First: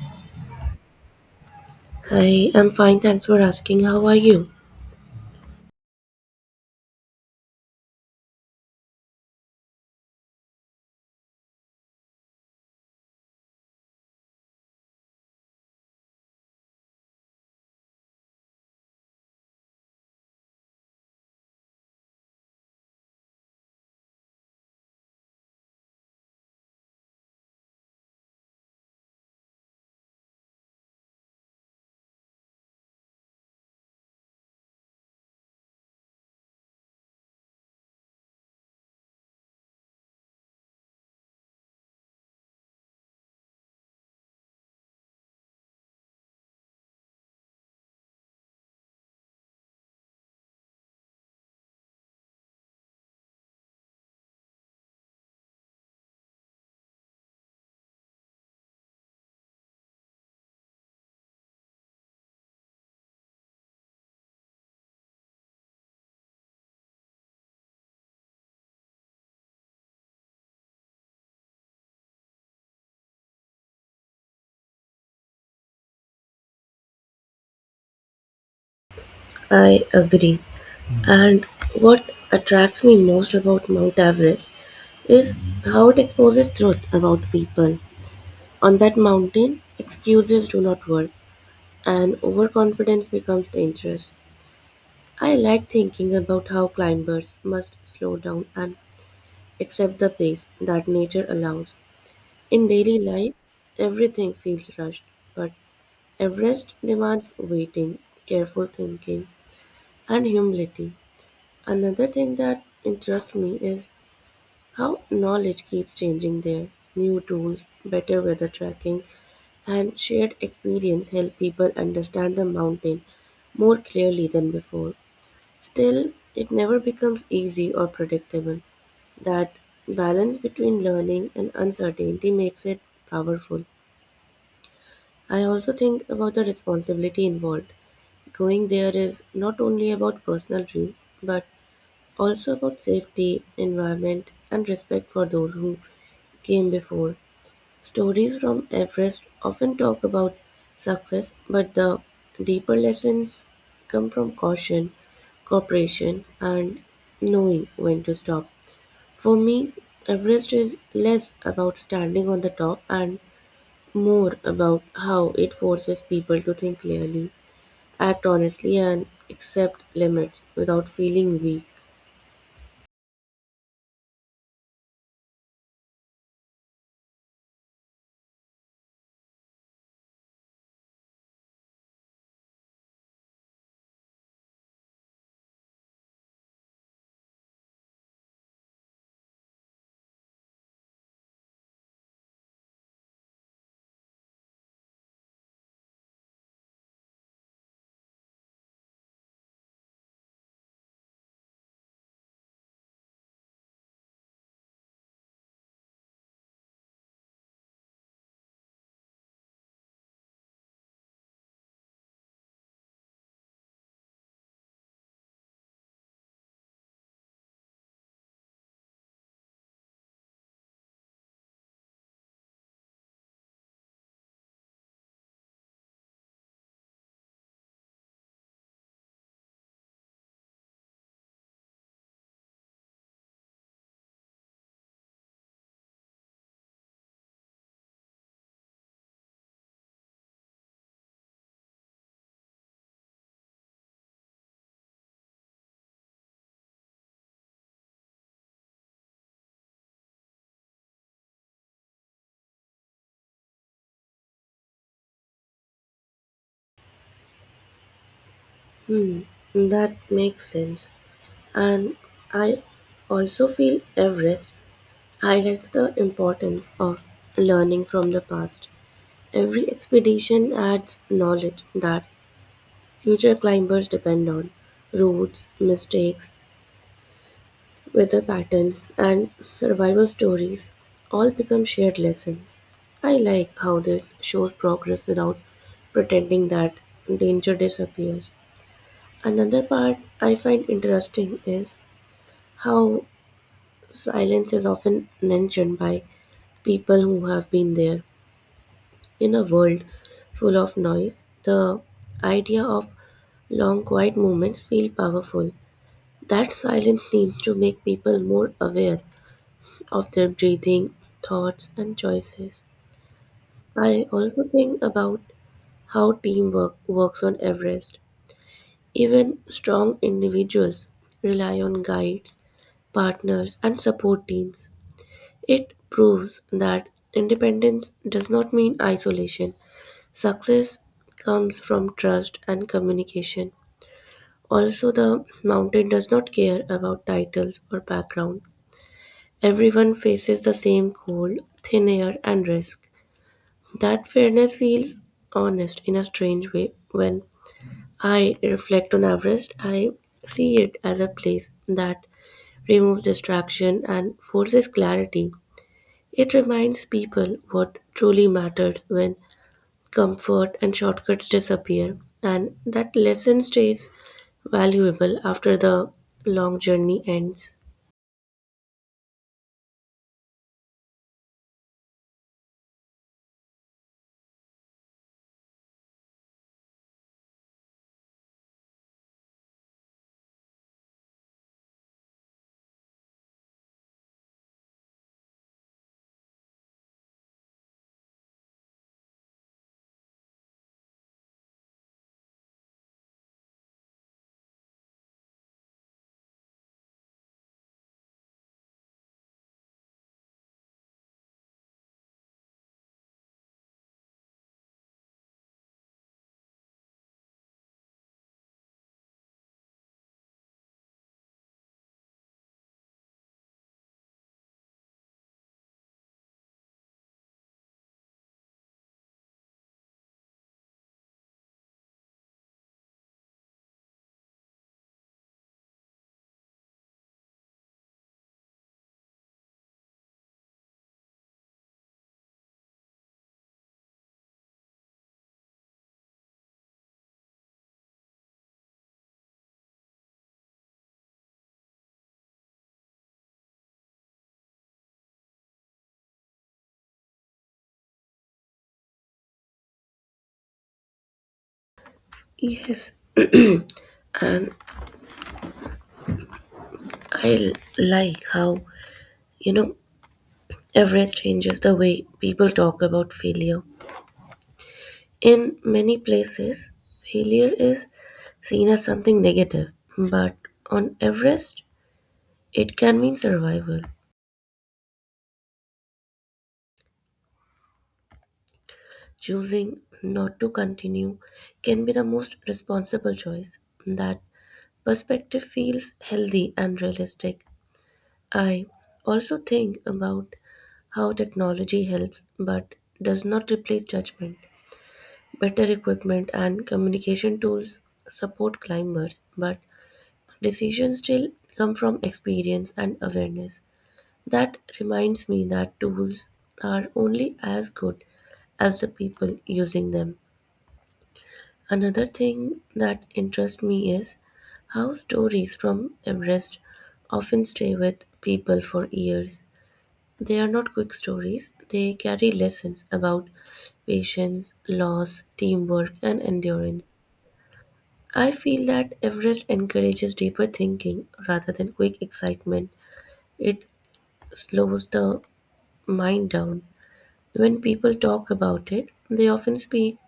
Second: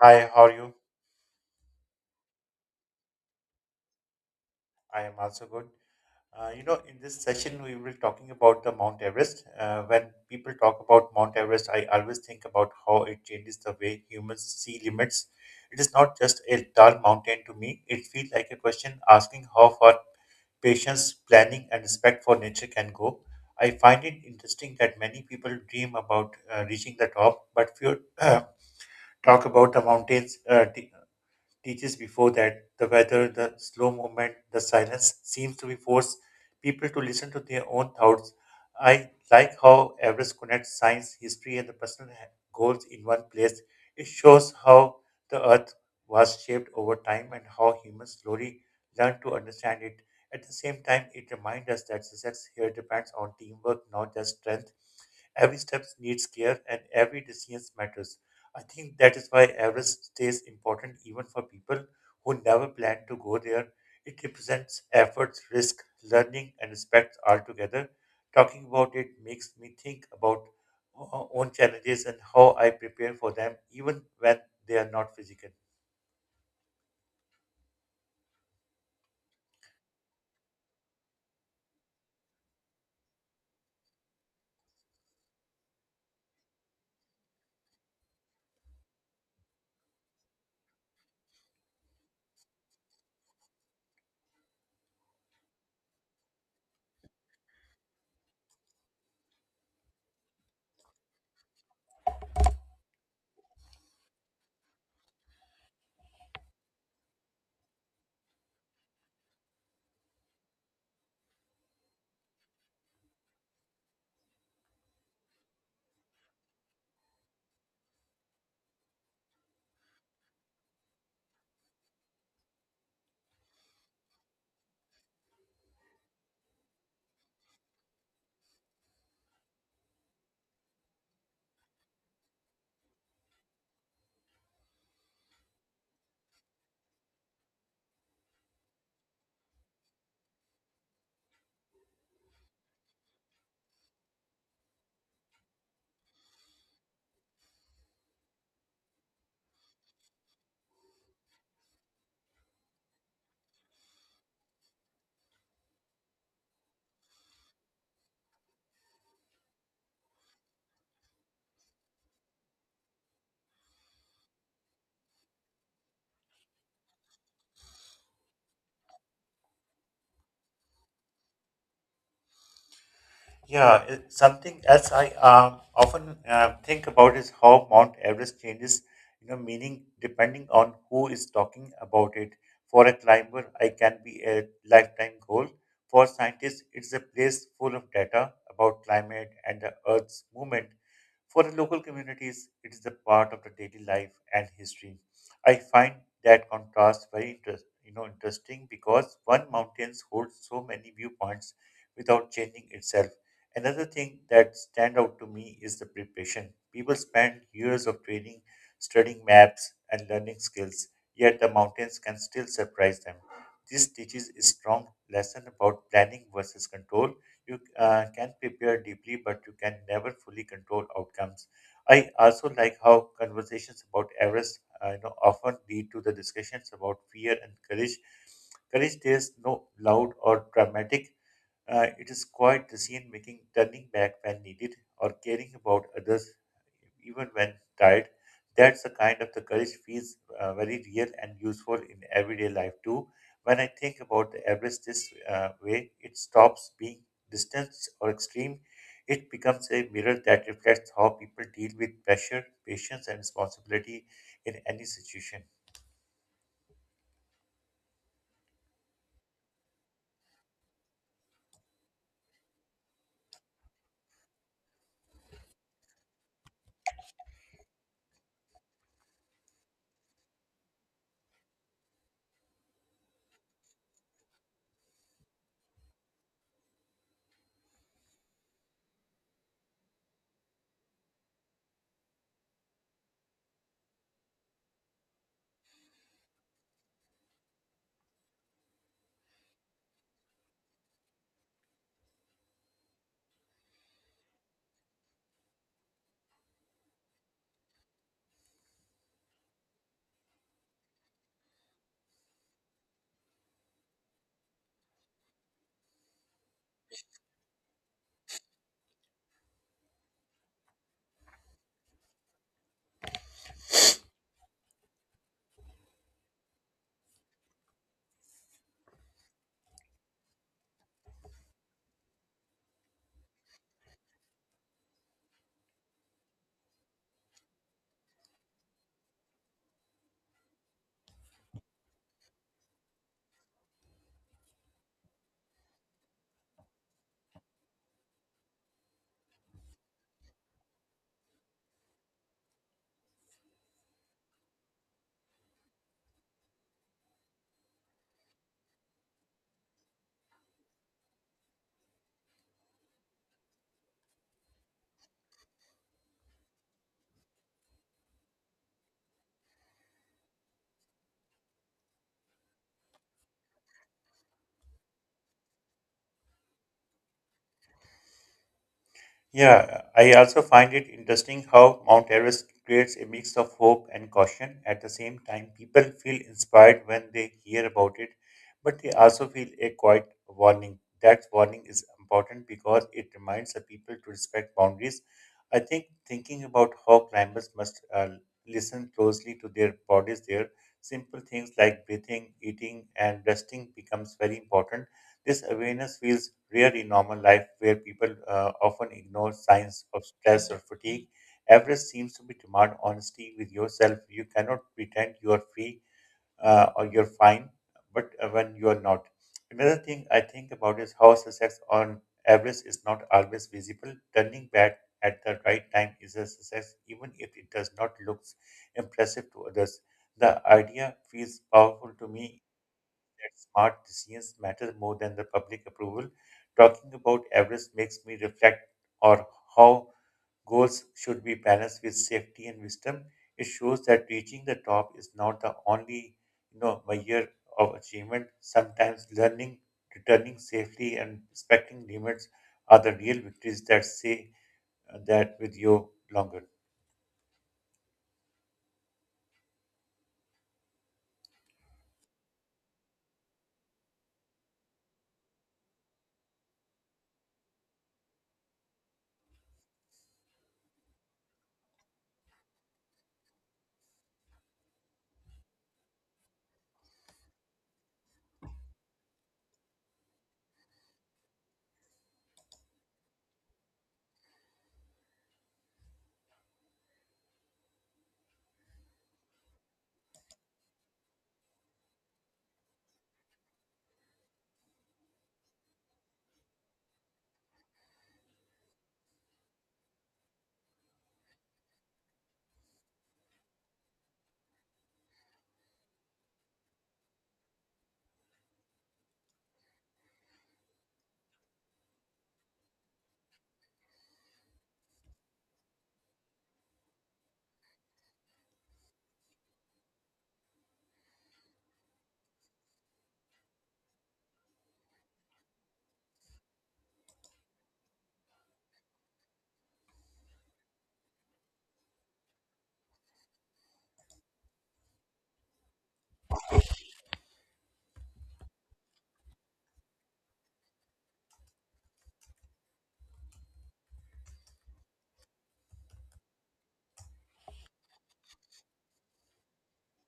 Hi, how are you? I am fine, thanks for asking. How are you? I am also good. In this session, we will talking about the Mount Everest. When people talk about Mount Everest, I always think about how it changes the way humans see limits. It is not just a tall mountain to me. It feels like a question asking how far patience, planning, and respect for nature can go. I find it interesting that many people dream about reaching the top, but few talk about the mountains. Teaches before that the weather, the slow movement, the silence seems to be force people to listen to their own thoughts. I like how Everest connects science, history, and the personal goals in one place. It shows how the earth was shaped over time and how humans slowly learn to understand it. At the same time, it reminds us that success here depends on teamwork, not just strength. Every step needs care and every decision matters. I think that is why Everest stays important even for people who never plan to go there. It represents efforts, risk, learning, and respect all together. Talking about it makes me think about own challenges and how I prepare for them, even when they are not physical. I agree. And what attracts me most about Mount Everest is how it exposes truth about people. On that mountain, excuses do not work, and overconfidence becomes dangerous. I like thinking about how climbers must slow down and accept the pace that nature allows. In daily life, everything feels rushed, but Everest demands waiting, careful thinking, and humility. Another thing that interests me is how knowledge keeps changing there. New tools, better weather tracking, and shared experience help people understand the mountain more clearly than before. Still, it never becomes easy or predictable. That balance between learning and uncertainty makes it powerful. I also think about the responsibility involved. Going there is not only about personal dreams, but also about safety, environment, and respect for those who came before. Stories from Everest often talk about success, but the deeper lessons come from caution, cooperation, and knowing when to stop. For me, Everest is less about standing on the top and more about how it forces people to think clearly, act honestly, and accept limits without feeling weak. Yeah, something else I often think about is how Mount Everest changes, you know, meaning depending on who is talking about it. For a climber, I can be a lifetime goal. For scientists, it's a place full of data about climate and the Earth's movement. For the local communities, it is a part of the daily life and history. I find that contrast very interesting because one mountain holds so many viewpoints without changing itself. Another thing that stand out to me is the preparation. People spend years of training, studying maps, and learning skills, yet the mountains can still surprise them. This teaches a strong lesson about planning versus control. You can prepare deeply, but you can never fully control outcomes. I also like how conversations about Everest, often lead to the discussions about fear and courage. Courage is no loud or dramatic. It is quiet decision making, turning back when needed, or caring about others even when tired. That's the kind of the courage feels very real and useful in everyday life too. When I think about the Everest this way, it stops being distance or extreme. It becomes a mirror that reflects how people deal with pressure, patience, and responsibility in any situation. Hmm, that makes sense, and I also feel Everest highlights the importance of learning from the past. Every expedition adds knowledge that future climbers depend on: routes, mistakes, weather patterns, and survival stories all become shared lessons. I like how this shows progress without pretending that danger disappears. Another part I find interesting is how silence is often mentioned by people who have been there. In a world full of noise, the idea of long quiet moments feel powerful. That silence seems to make people more aware of their breathing, thoughts and choices. I also think about how teamwork works on Everest. Even strong individuals rely on guides, partners and support teams. It proves that independence does not mean isolation. Success comes from trust and communication. Also, the mountain does not care about titles or background. Everyone faces the same cold, thin air, and risk. That fairness feels honest in a strange way. When I reflect on Everest, I see it as a place that removes distraction and forces clarity. It reminds people what truly matters when comfort and shortcuts disappear, and that lesson stays valuable after the long journey ends. Yeah, I also find it interesting how Mount Everest creates a mix of hope and caution. At the same time, people feel inspired when they hear about it, but they also feel a quiet warning. That warning is important because it reminds the people to respect boundaries. I think thinking about how climbers must listen closely to their bodies there, simple things like breathing, eating, and resting becomes very important. This awareness feels rare in normal life where people often ignore signs of stress or fatigue. Everest seems to be demand honesty with yourself. You cannot pretend you are free, or you're fine, but when you are not. Another thing I think about is how success on Everest is not always visible. Turning back at the right time is a success, even if it does not look impressive to others. The idea feels powerful to me that smart decisions matter more than the public approval. Talking about Everest makes me reflect on how goals should be balanced with safety and wisdom. It shows that reaching the top is not the only, you know, measure of achievement. Sometimes learning, returning safely, and respecting limits are the real victories that say that with you longer. Yes, and I l- like how, you know, Everest changes the way people talk about failure. In many places, failure is seen as something negative, but on Everest, it can mean survival. Choosing not to continue can be the most responsible choice. That perspective feels healthy and realistic. I also think about how technology helps but does not replace judgment. Better equipment and communication tools support climbers, but decisions still come from experience and awareness. That reminds me that tools are only as good as the people using them. Another thing that interests me is how stories from Everest often stay with people for years. They are not quick stories, they carry lessons about patience, loss, teamwork, and endurance. I feel that Everest encourages deeper thinking rather than quick excitement. It slows the mind down. When people talk about it, they often speak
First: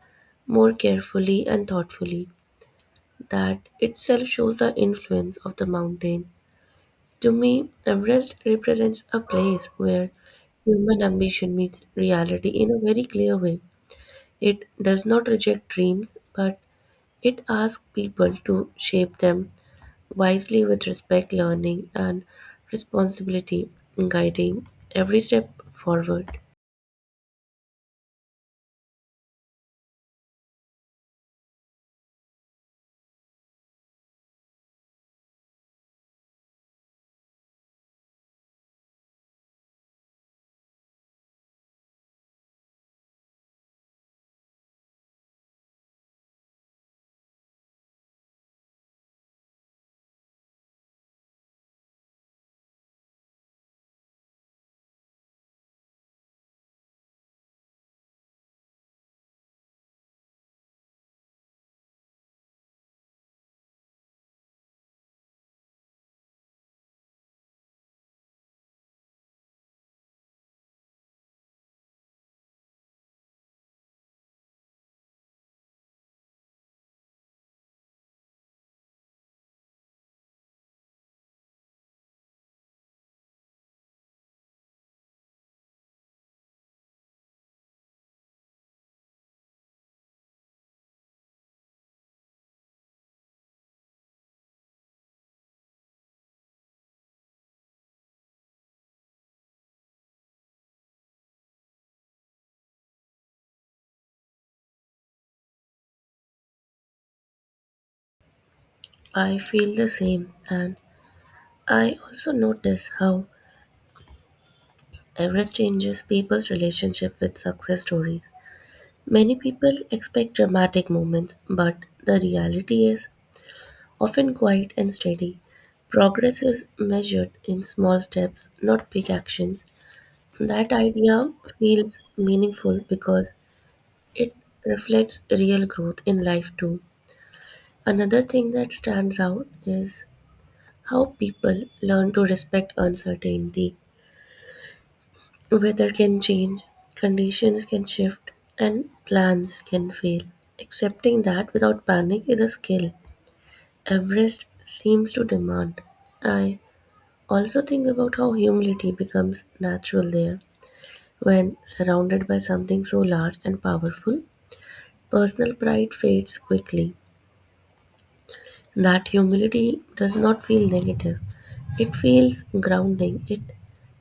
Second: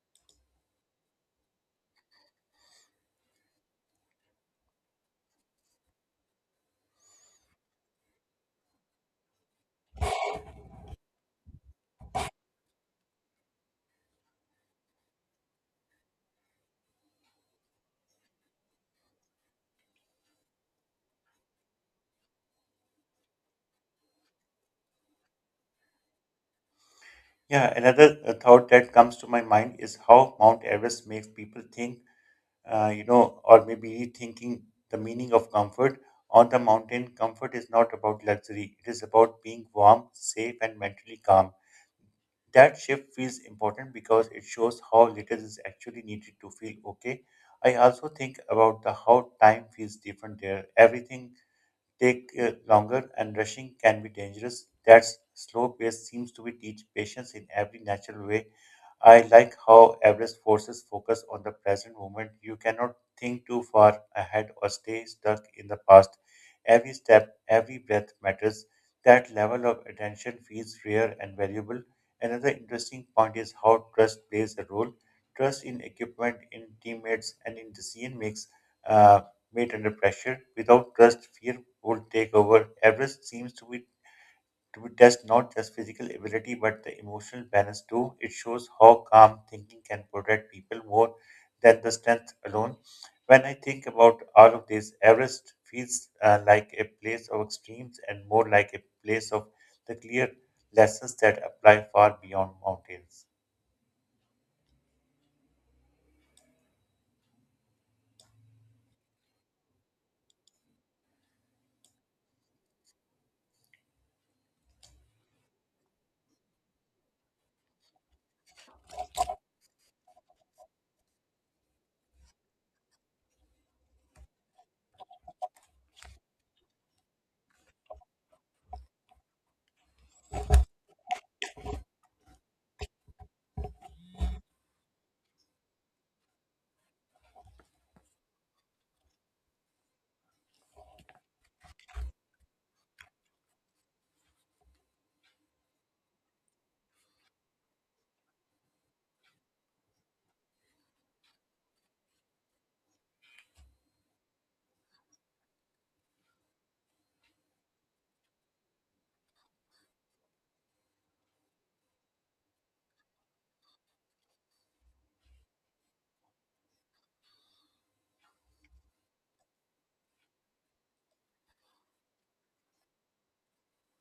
more carefully and thoughtfully. That itself shows the influence of the mountain. To me, Everest represents a place where human ambition meets reality in a very clear way. It does not reject dreams, but it asks people to shape them wisely with respect, learning, and responsibility, guiding every step forward. Yeah, another thought that comes to my mind is how Mount Everest makes people think, or maybe rethinking the meaning of comfort. On the mountain, comfort is not about luxury, it is about being warm, safe, and mentally calm. That shift feels important because it shows how little is actually needed to feel okay. I also think about the how time feels different there. Everything take longer and rushing can be dangerous. That slow pace seems to be teach patience in every natural way. I like how Everest forces focus on the present moment. You cannot think too far ahead or stay stuck in the past. Every step, every breath matters. That level of attention feels rare and valuable. Another interesting point is how trust plays a role. Trust in equipment, in teammates, and in decision makes uh, made under pressure. Without trust, fear will take over. Everest seems to be to test not just physical ability but the emotional balance too. It shows how calm thinking can protect people more than the strength alone. When I think about all of this, Everest feels like a place of extremes and more like a place of the clear lessons that apply far beyond mountains. I feel the same, and I also notice how Everest changes people's relationship with success stories. Many people expect dramatic moments, but the reality is often quiet and steady. Progress is measured in small steps, not big actions. That idea feels meaningful because it reflects real growth in life too. Another thing that stands out is how people learn to respect uncertainty. Weather can change, conditions can shift, and plans can fail. Accepting that without panic is a skill Everest seems to demand. I also think about how humility becomes natural there when surrounded by something so large and powerful. Personal pride fades quickly. That humility does not feel negative, it feels grounding. It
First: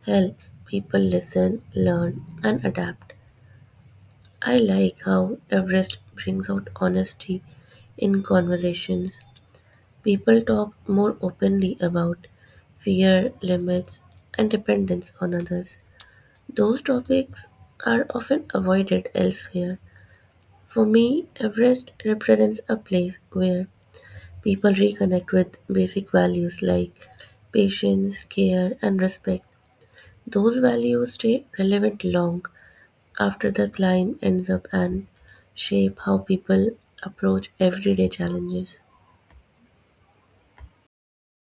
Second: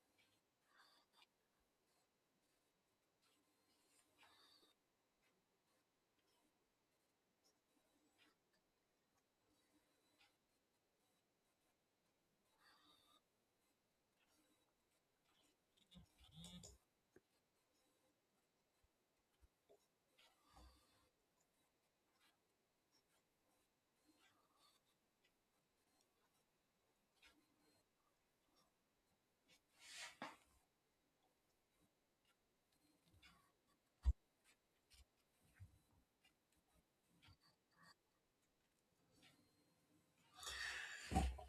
helps people listen, learn, and adapt. I like how Everest brings out honesty in conversations. People talk more openly about fear, limits, and dependence on others. Those topics are often avoided elsewhere. For me, Everest represents a place where people reconnect with basic values like patience, care, and respect. Those values stay relevant long after the climb ends up and shape how people approach everyday challenges.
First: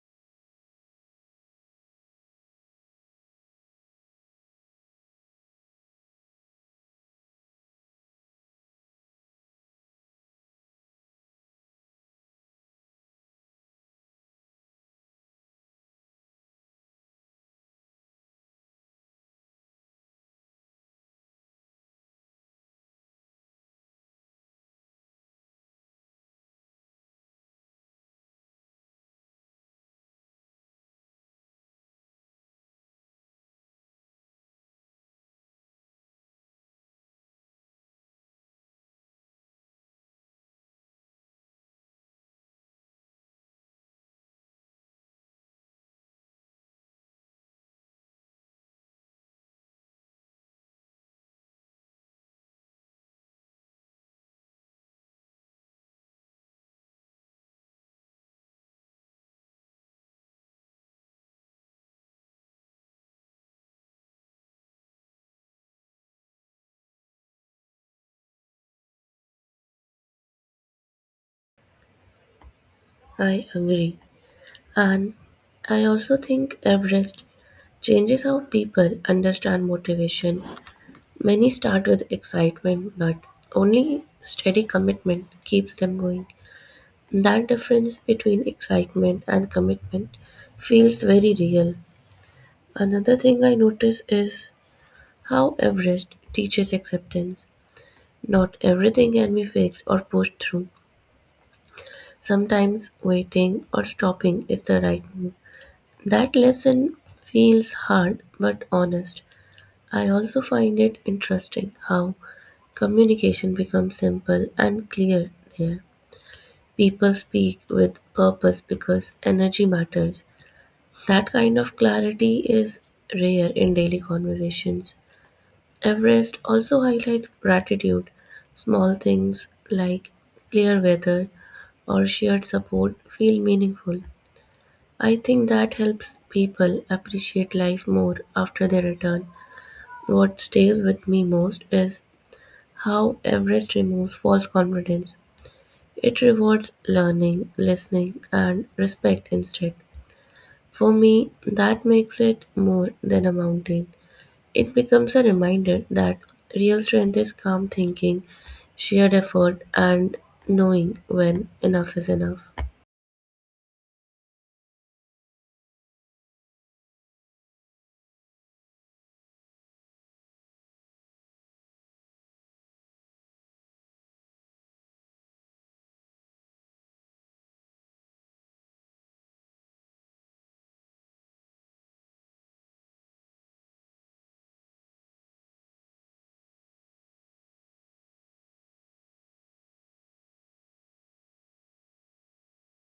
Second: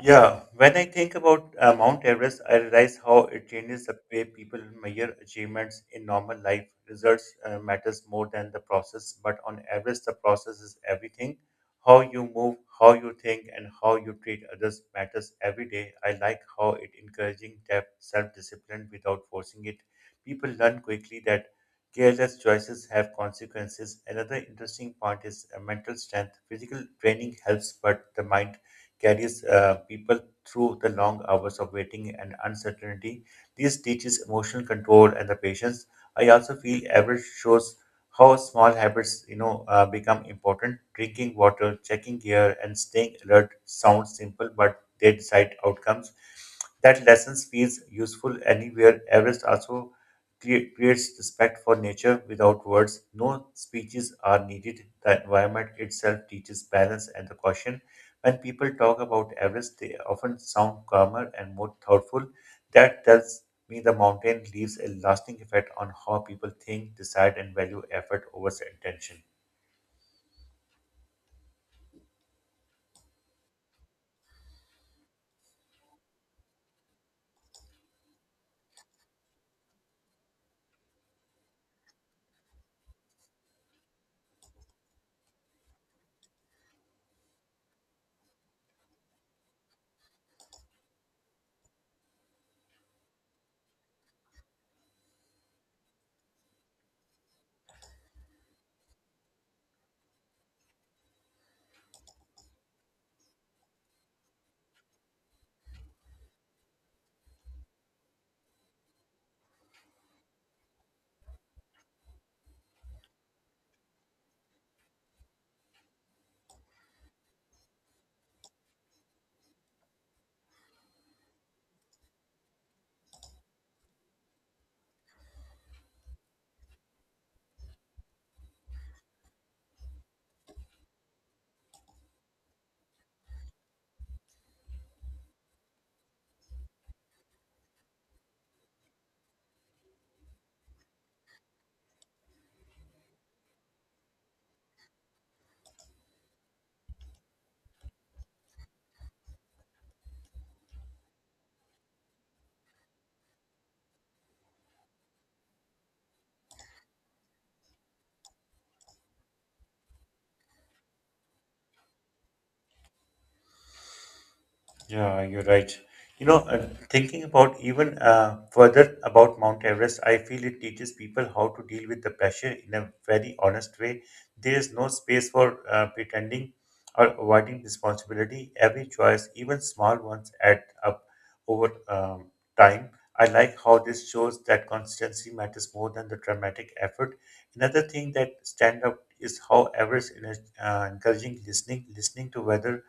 Yeah, when I think about Mount Everest, I realize how it changes the way people measure achievements in normal life. Results matters more than the process, but on Everest, the process is everything. How you move, how you think, and how you treat others matters every day. I like how it encouraging depth, self-discipline without forcing it. People learn quickly that careless choices have consequences. Another interesting point is mental strength. Physical training helps, but the mind carries people through the long hours of waiting and uncertainty. This teaches emotional control and the patience. I also feel average shows how small habits, become important. Drinking water, checking gear, and staying alert sound simple, but they decide outcomes. That lessons feels useful anywhere. Everest also creates respect for nature without words. No speeches are needed. The environment itself teaches balance and the caution. When people talk about Everest, they often sound calmer and more thoughtful. That tells me the mountain leaves a lasting effect on how people think, decide, and value effort over intention. I agree. And I also think Everest changes how people understand motivation. Many start with excitement, but only steady commitment keeps them going. That difference between excitement and commitment feels very real. Another thing I notice is how Everest teaches acceptance. Not everything can be fixed or pushed through. Sometimes waiting or stopping is the right move. That lesson feels hard but honest. I also find it interesting how communication becomes simple and clear there. People speak with purpose because energy matters. That kind of clarity is rare in daily conversations. Everest also highlights gratitude. Small things like clear weather or shared support feel meaningful. I think that helps people appreciate life more after they return. What stays with me most is how Everest removes false confidence. It rewards learning, listening, and respect instead. For me, that makes it more than a mountain. It becomes a reminder that real strength is calm thinking, sheer effort, and knowing when enough is enough. Yeah, you're right. Thinking about even further about Mount Everest, I feel it teaches people how to deal with the pressure in a very honest way. There is no space for pretending or avoiding responsibility. Every choice, even small ones, add up over time. I like how this shows that consistency matters more than the dramatic effort. Another thing that stand up is how Everest in encouraging listening to whether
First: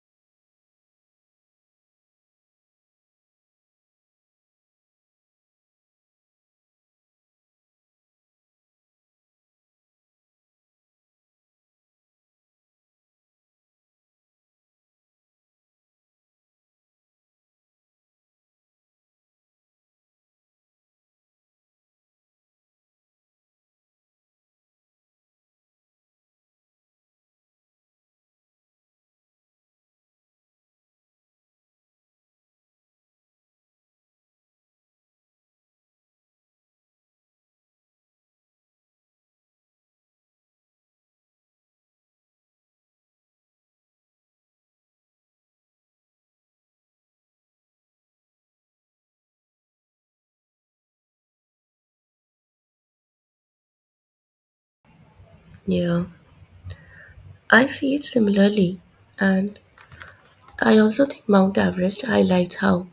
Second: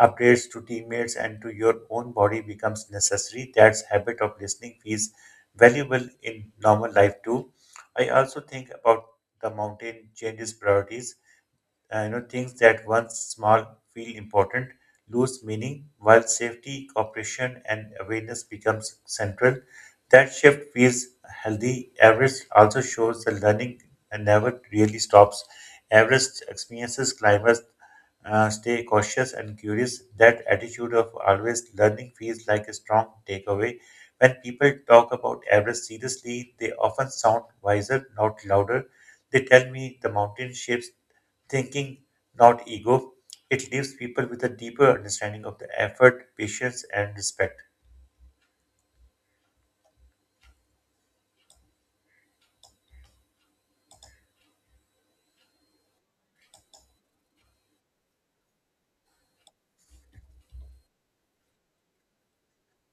updates to teammates and to your own body becomes necessary. That habit of listening feels valuable in normal life too. I also think about the mountain changes priorities, things that once small feel important lose meaning while safety, cooperation, and awareness becomes central. That shift feels healthy. Everest also shows that learning never really stops. Everest experiences climbers stay cautious and curious. That attitude of always learning feels like a strong takeaway. When people talk about Everest seriously, they often sound wiser, not louder. They tell me the mountain shapes thinking, not ego. It leaves people with a deeper understanding of the effort, patience, and respect. Yeah, I see it similarly, and I also think Mount Everest highlights how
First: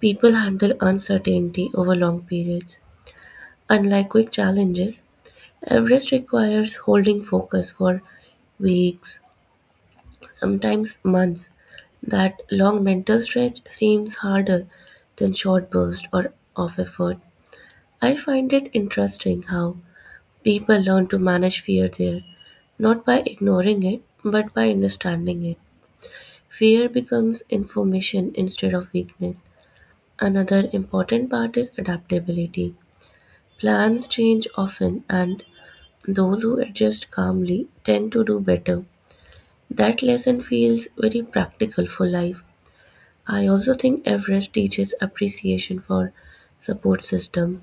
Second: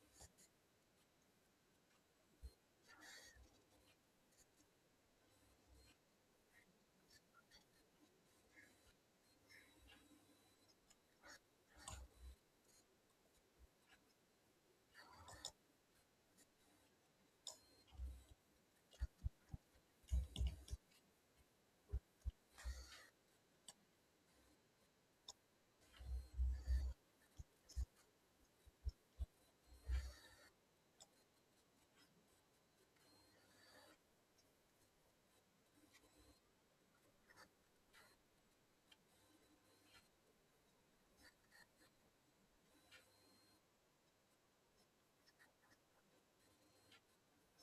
people handle uncertainty over long periods. Unlike quick challenges, Everest requires holding focus for weeks, sometimes months. That long mental stretch seems harder than short bursts or of effort. I find it interesting how people learn to manage fear there, not by ignoring it, but by understanding it. Fear becomes information instead of weakness. Another important part is adaptability. Plans change often, and those who adjust calmly tend to do better. That lesson feels very practical for life. I also think Everest teaches appreciation for support system.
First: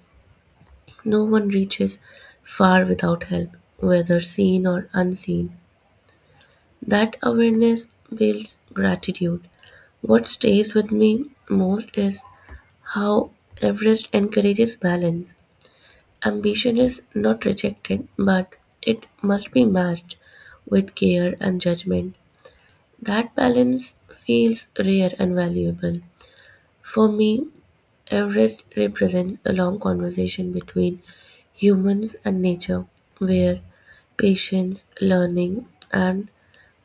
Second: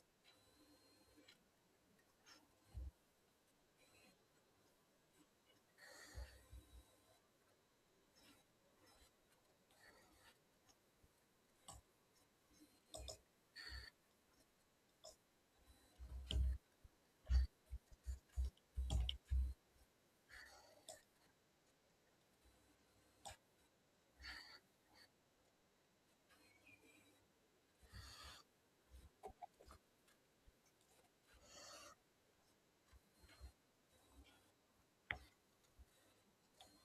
No one reaches far without help, whether seen or unseen. That awareness builds gratitude. What stays with me most is how Everest encourages balance. Ambition is not rejected, but it must be matched with care and judgment. That balance feels rare and valuable. For me, Everest represents a long conversation between humans and nature, where patience, learning, and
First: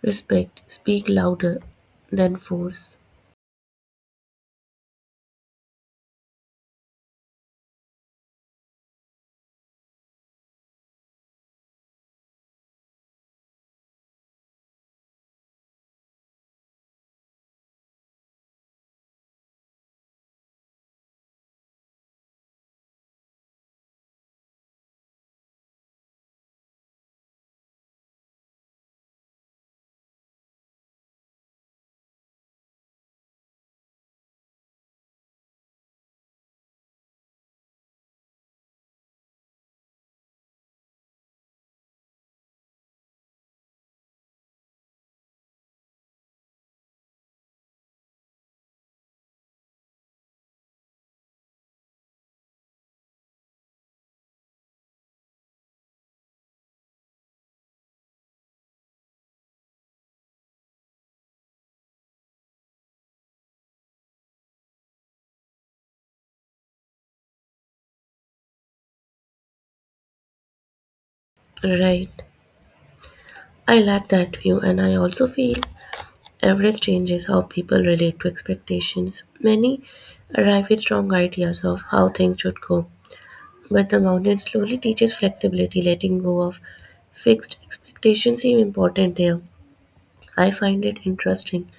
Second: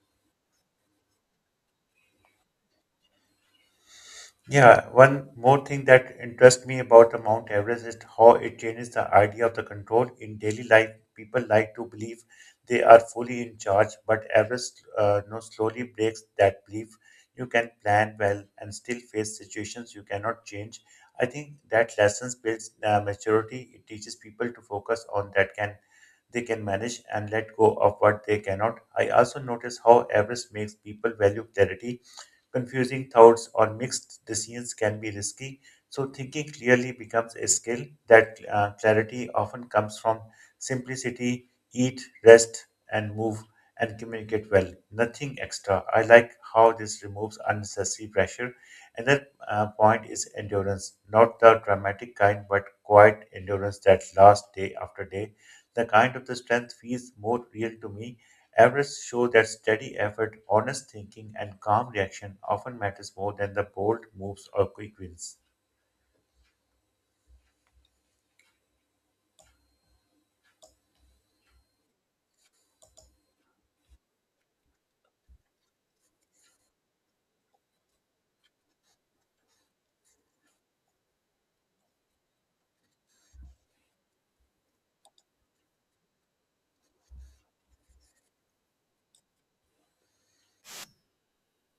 respect speak louder than force. Yeah, one more thing that interests me about the Mount Everest is how it changes the idea of the control. In daily life, people like to believe they are fully in charge, but Everest, no, slowly breaks that belief. You can plan well and still face situations you cannot change. I think that lessons builds maturity. It teaches people to focus on that can they can manage and let go of what they cannot. I also notice how avarice makes people value clarity. Confusing thoughts, or mixed decisions can be risky. So, thinking clearly becomes a skill. That clarity often comes from simplicity: eat, rest, and move, and communicate well. Nothing extra. I like how this removes unnecessary pressure. Another point is endurance, not the dramatic kind, but quiet endurance that lasts day after day. The kind of the strength feels more real to me. Averages show that steady effort, honest thinking, and calm reaction often matters more than the bold moves or quick wins. Right. I like that view, and I also feel Average changes how people relate to expectations. Many arrive with strong ideas of how things should go, but the mountain slowly teaches flexibility, letting go of fixed expectations seem important there. I find it interesting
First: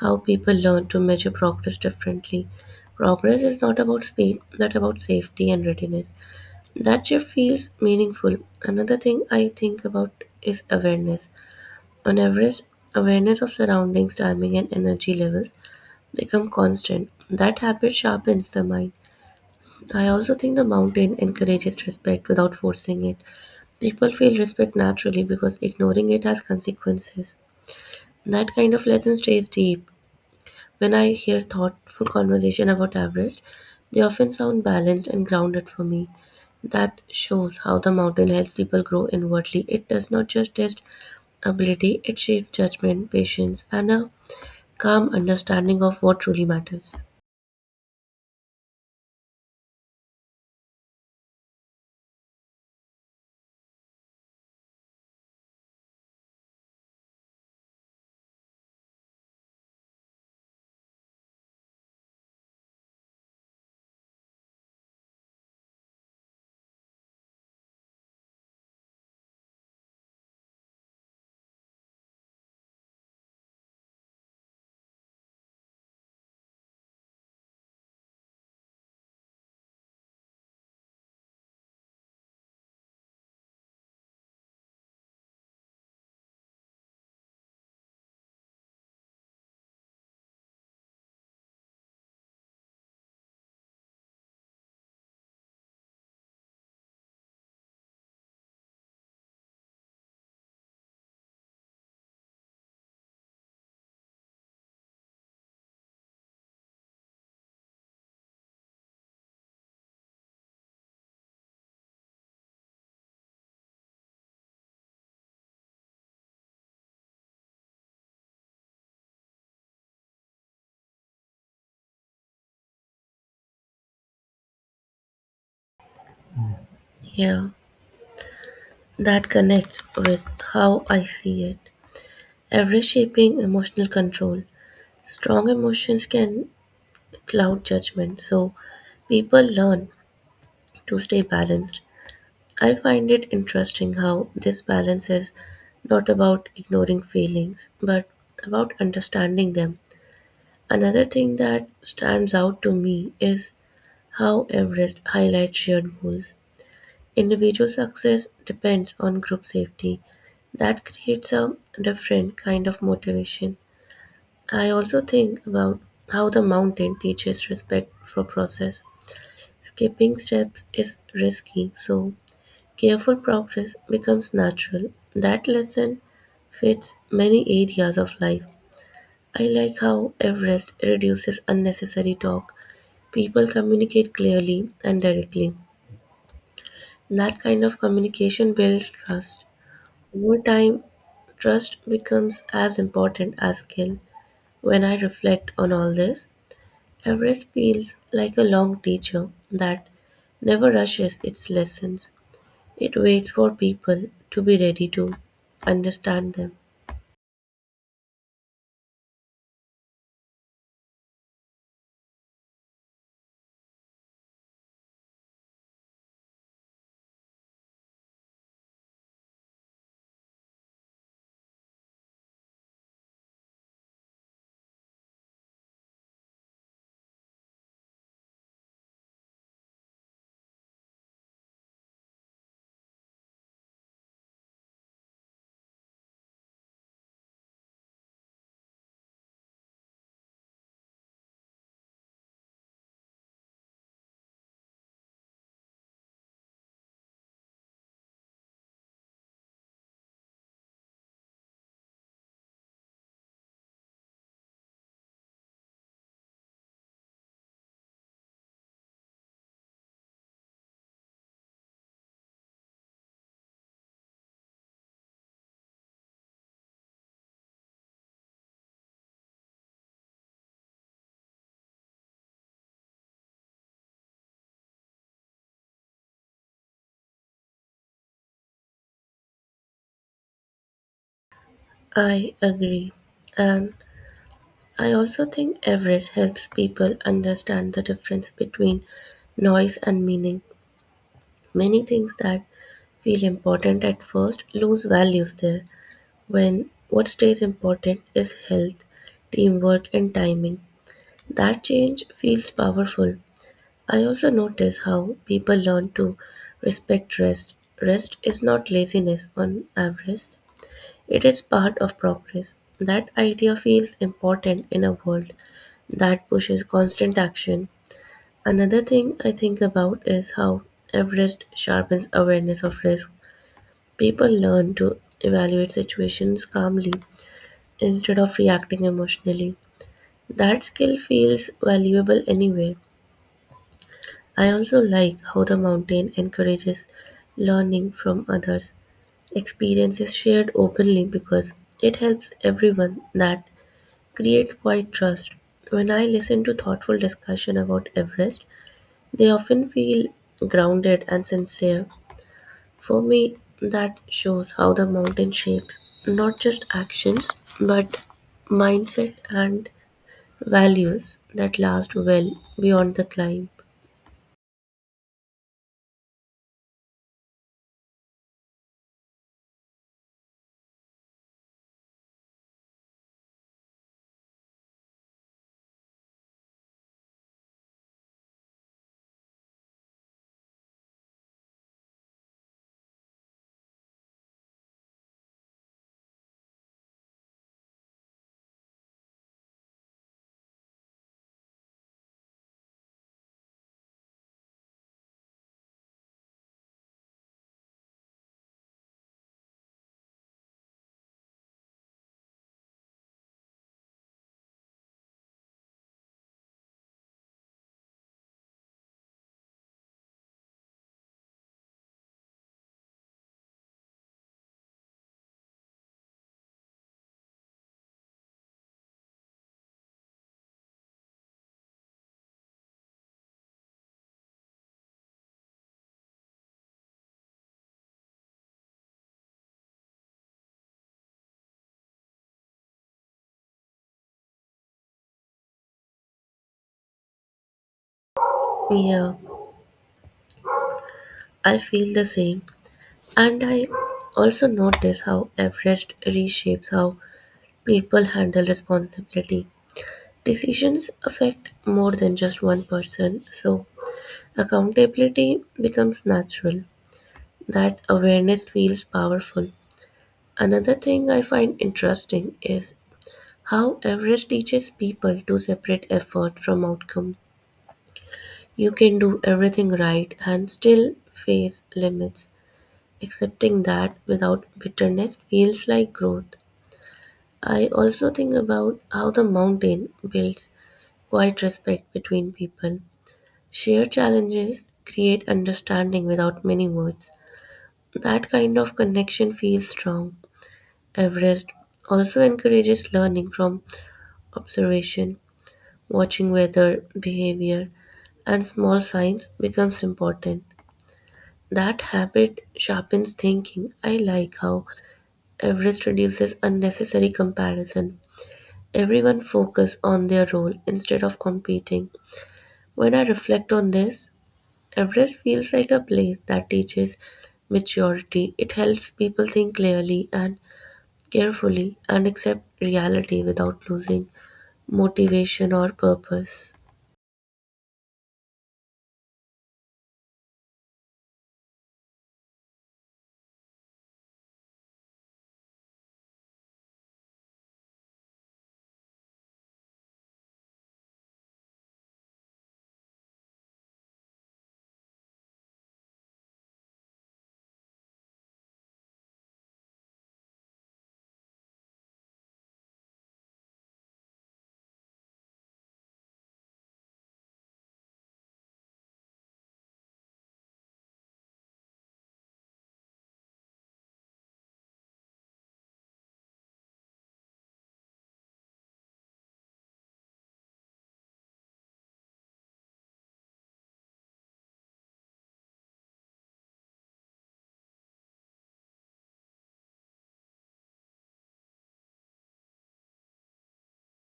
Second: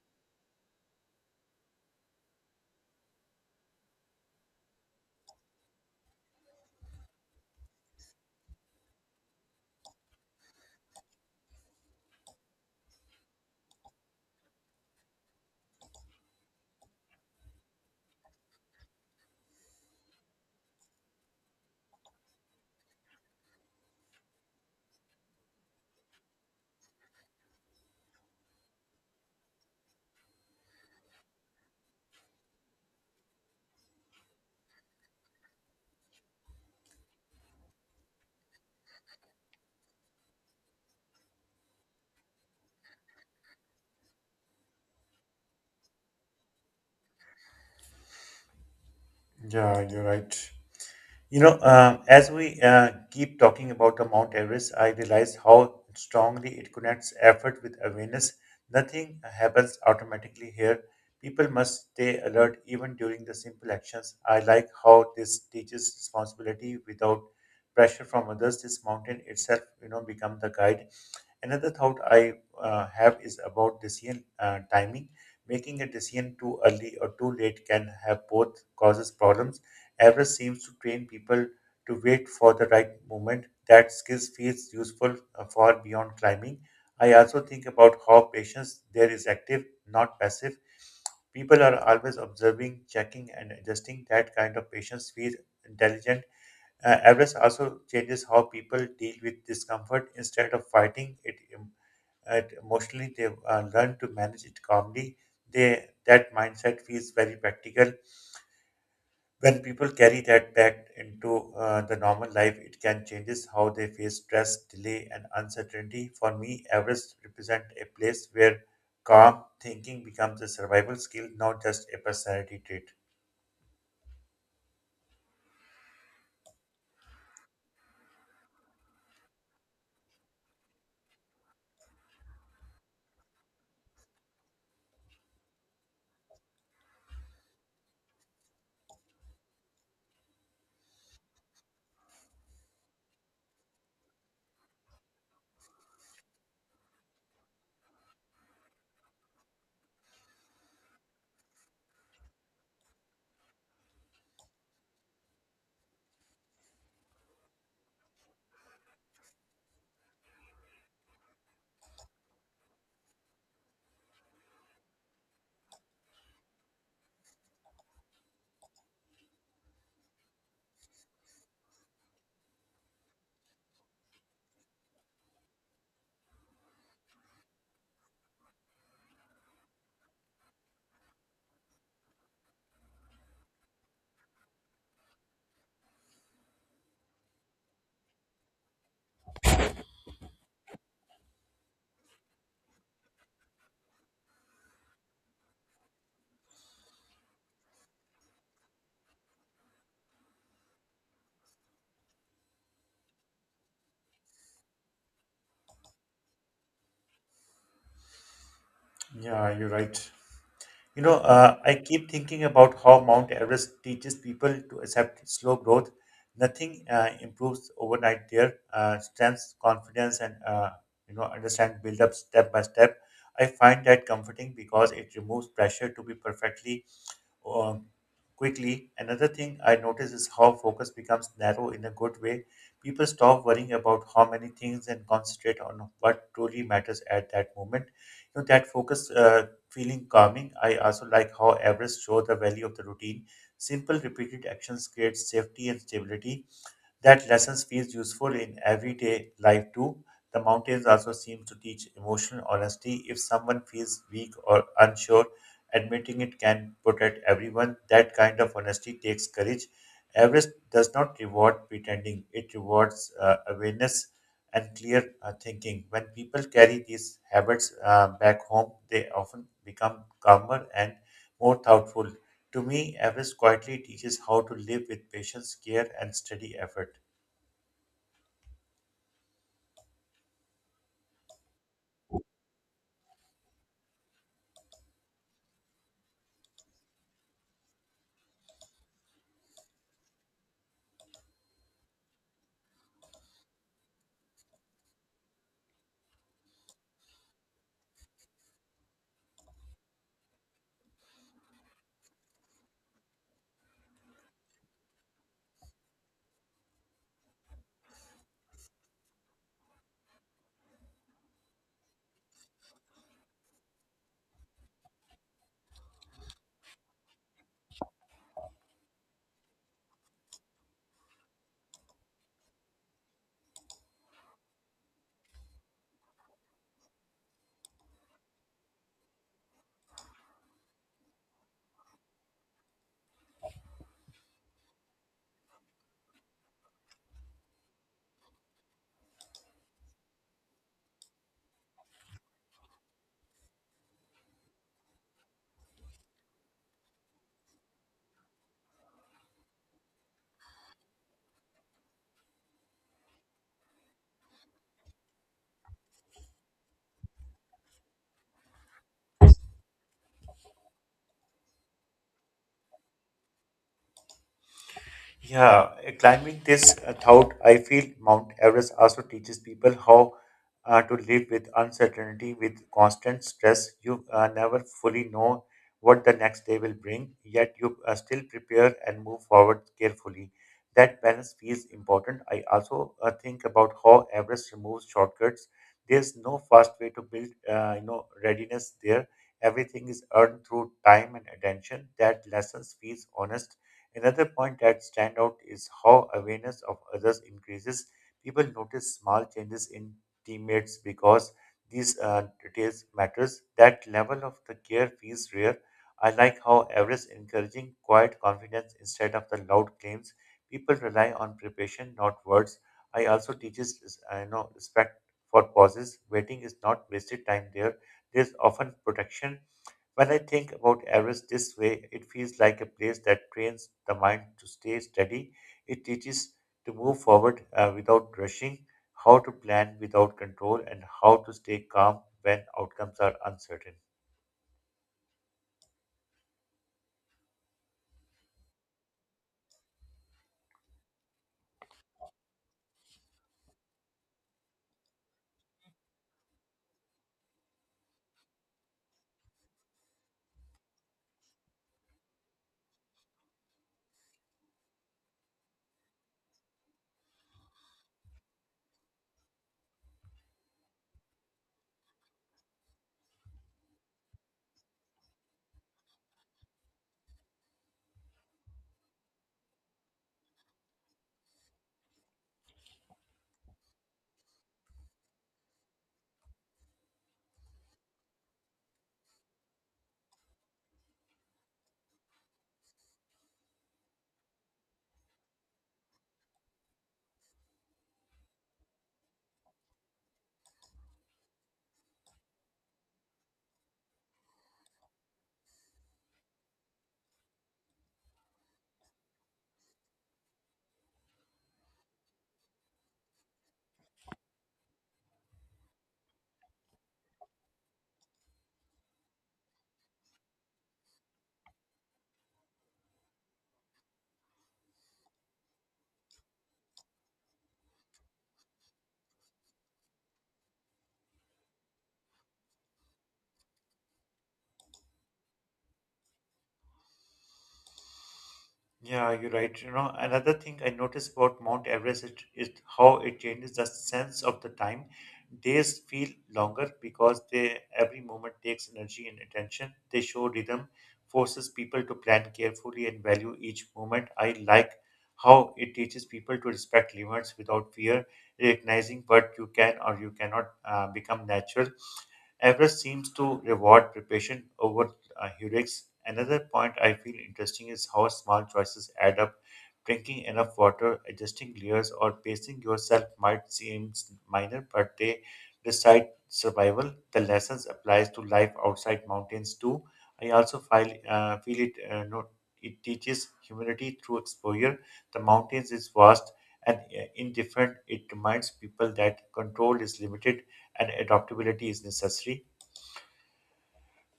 how people learn to measure progress differently. Progress is not about speed, but about safety and readiness. That shift feels meaningful. Another thing I think about is awareness. On average, awareness of surroundings, timing, and energy levels become constant. That habit sharpens the mind. I also think the mountain encourages respect without forcing it. People feel respect naturally because ignoring it has consequences. That kind of lesson stays deep. When I hear thoughtful conversation about Everest, they often sound balanced and grounded for me. That shows how the mountain helps people grow inwardly. It does not just test ability, it shapes judgment, patience, and a calm understanding of what truly matters. Yeah, you're right. As we keep talking about the Mount Everest, I realize how strongly it connects effort with awareness. Nothing happens automatically here. People must stay alert even during the simple actions. I like how this teaches responsibility without pressure from others. This mountain itself, you know, become the guide. Another thought I have is about decision timing. Making a decision too early or too late can have both causes problems. Average seems to train people to wait for the right moment. That skill feels useful far beyond climbing. I also think about how patience there is active, not passive. People are always observing, checking, and adjusting. That kind of patience feels intelligent. Everest also changes how people deal with discomfort. Instead of fighting it emotionally, they learn to manage it calmly. They, that mindset feels very practical. When people carry that back into the normal life, it can changes how they face stress, delay, and uncertainty. For me, Everest represent a place where calm thinking becomes a survival skill, not just a personality trait. Yeah. That connects with how I see it. Every shaping emotional control. Strong emotions can cloud judgment, so people learn to stay balanced. I find it interesting how this balance is not about ignoring feelings, but about understanding them. Another thing that stands out to me is how Everest highlights shared goals. Individual success depends on group safety, that creates a different kind of motivation. I also think about how the mountain teaches respect for process. Skipping steps is risky, so careful progress becomes natural. That lesson fits many areas of life. I like how Everest reduces unnecessary talk. People communicate clearly and directly. That kind of communication builds trust. Over time, trust becomes as important as skill. When I reflect on all this, Everest feels like a long teacher that never rushes its lessons. It waits for people to be ready to understand them. Yeah, you're right. I keep thinking about how Mount Everest teaches people to accept slow growth. Nothing improves overnight there. Strength, confidence, and understand build up step by step. I find that comforting because it removes pressure to be perfectly uh, quickly. Another thing I notice is how focus becomes narrow in a good way. People stop worrying about how many things and concentrate on what truly matters at that moment. You know, that focus feeling calming. I also like how Everest show the value of the routine. Simple, repeated actions create safety and stability. That lesson feels useful in everyday life too. The mountains also seem to teach emotional honesty. If someone feels weak or unsure, admitting it can protect everyone. That kind of honesty takes courage. Everest does not reward pretending, it rewards awareness and clear thinking. When people carry these habits back home, they often become calmer and more thoughtful. To me, Everest quietly teaches how to live with patience, care, and steady effort. I agree. And I also think Everest helps people understand the difference between noise and meaning. Many things that feel important at first lose values there when what stays important is health, teamwork, and timing. That change feels powerful. I also notice how people learn to respect rest. Rest is not laziness on average, it is part of progress. That idea feels important in a world that pushes constant action. Another thing I think about is how Everest sharpens awareness of risk. People learn to evaluate situations calmly instead of reacting emotionally. That skill feels valuable anyway. I also like how the mountain encourages learning from others. Experience is shared openly because it helps everyone that creates quite trust. When I listen to thoughtful discussion about Everest, they often feel grounded and sincere. For me, that shows how the mountain shapes not just actions but mindset and values that last well beyond the climb. Yeah, climbing this thought, I feel Mount Everest also teaches people how to live with uncertainty, with constant stress. You never fully know what the next day will bring, yet you still prepare and move forward carefully. That balance feels important. I also think about how Everest removes shortcuts. There's no fast way to build readiness there. Everything is earned through time and attention. That lesson feels honest. Another point that stands out is how awareness of others increases. People notice small changes in teammates because these details matters. That level of the care feels rare. I like how Everest encouraging quiet confidence instead of the loud claims. People rely on preparation, not words. I also teaches I know respect for pauses. Waiting is not wasted time there. There's often protection when I think about Everest this way, it feels like a place that trains the mind to stay steady. It teaches to move forward without rushing, how to plan without control, and how to stay calm when outcomes are uncertain. Yeah, I feel the same. And I also notice how Everest reshapes how people handle responsibility. Decisions affect more than just one person, so accountability becomes natural. That awareness feels powerful. Another thing I find interesting is how Everest teaches people to separate effort from outcome. You can do everything right and still face limits. Accepting that without bitterness feels like growth. I also think about how the mountain builds quiet respect between people. Shared challenges create understanding without many words. That kind of connection feels strong. Everest also encourages learning from observation, watching weather, behavior, and small signs becomes important. That habit sharpens thinking. I like how Everest reduces unnecessary comparison. Everyone focus on their role instead of competing. When I reflect on this, Everest feels like a place that teaches maturity. It helps people think clearly and carefully and accept reality without losing motivation or purpose. Yeah, you're right. You know, another thing I noticed about Mount Everest is how it changes the sense of the time. Days feel longer because they every moment takes energy and attention. They show rhythm, forces people to plan carefully and value each moment. I like how it teaches people to respect limits without fear, recognizing what you can or you cannot become natural. Everest seems to reward preparation over heuristics. Another point I feel interesting is how small choices add up. Drinking enough water, adjusting layers, or pacing yourself might seem minor, but they decide survival. The lessons applies to life outside mountains too. I also feel, feel it. No, it teaches humility through exposure. The mountains is vast and indifferent. It reminds people that control is limited and adaptability is necessary.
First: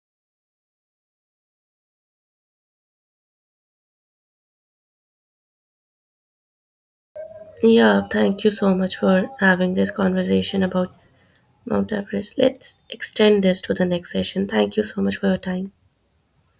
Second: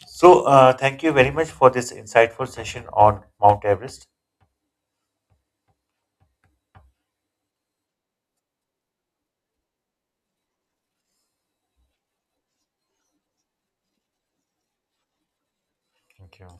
So, thank you very much for this insightful session on Mount Everest. Yeah, thank you so much for having this conversation about Mount Everest. Let's extend this to the next session. Thank you so much for your time. Thank you.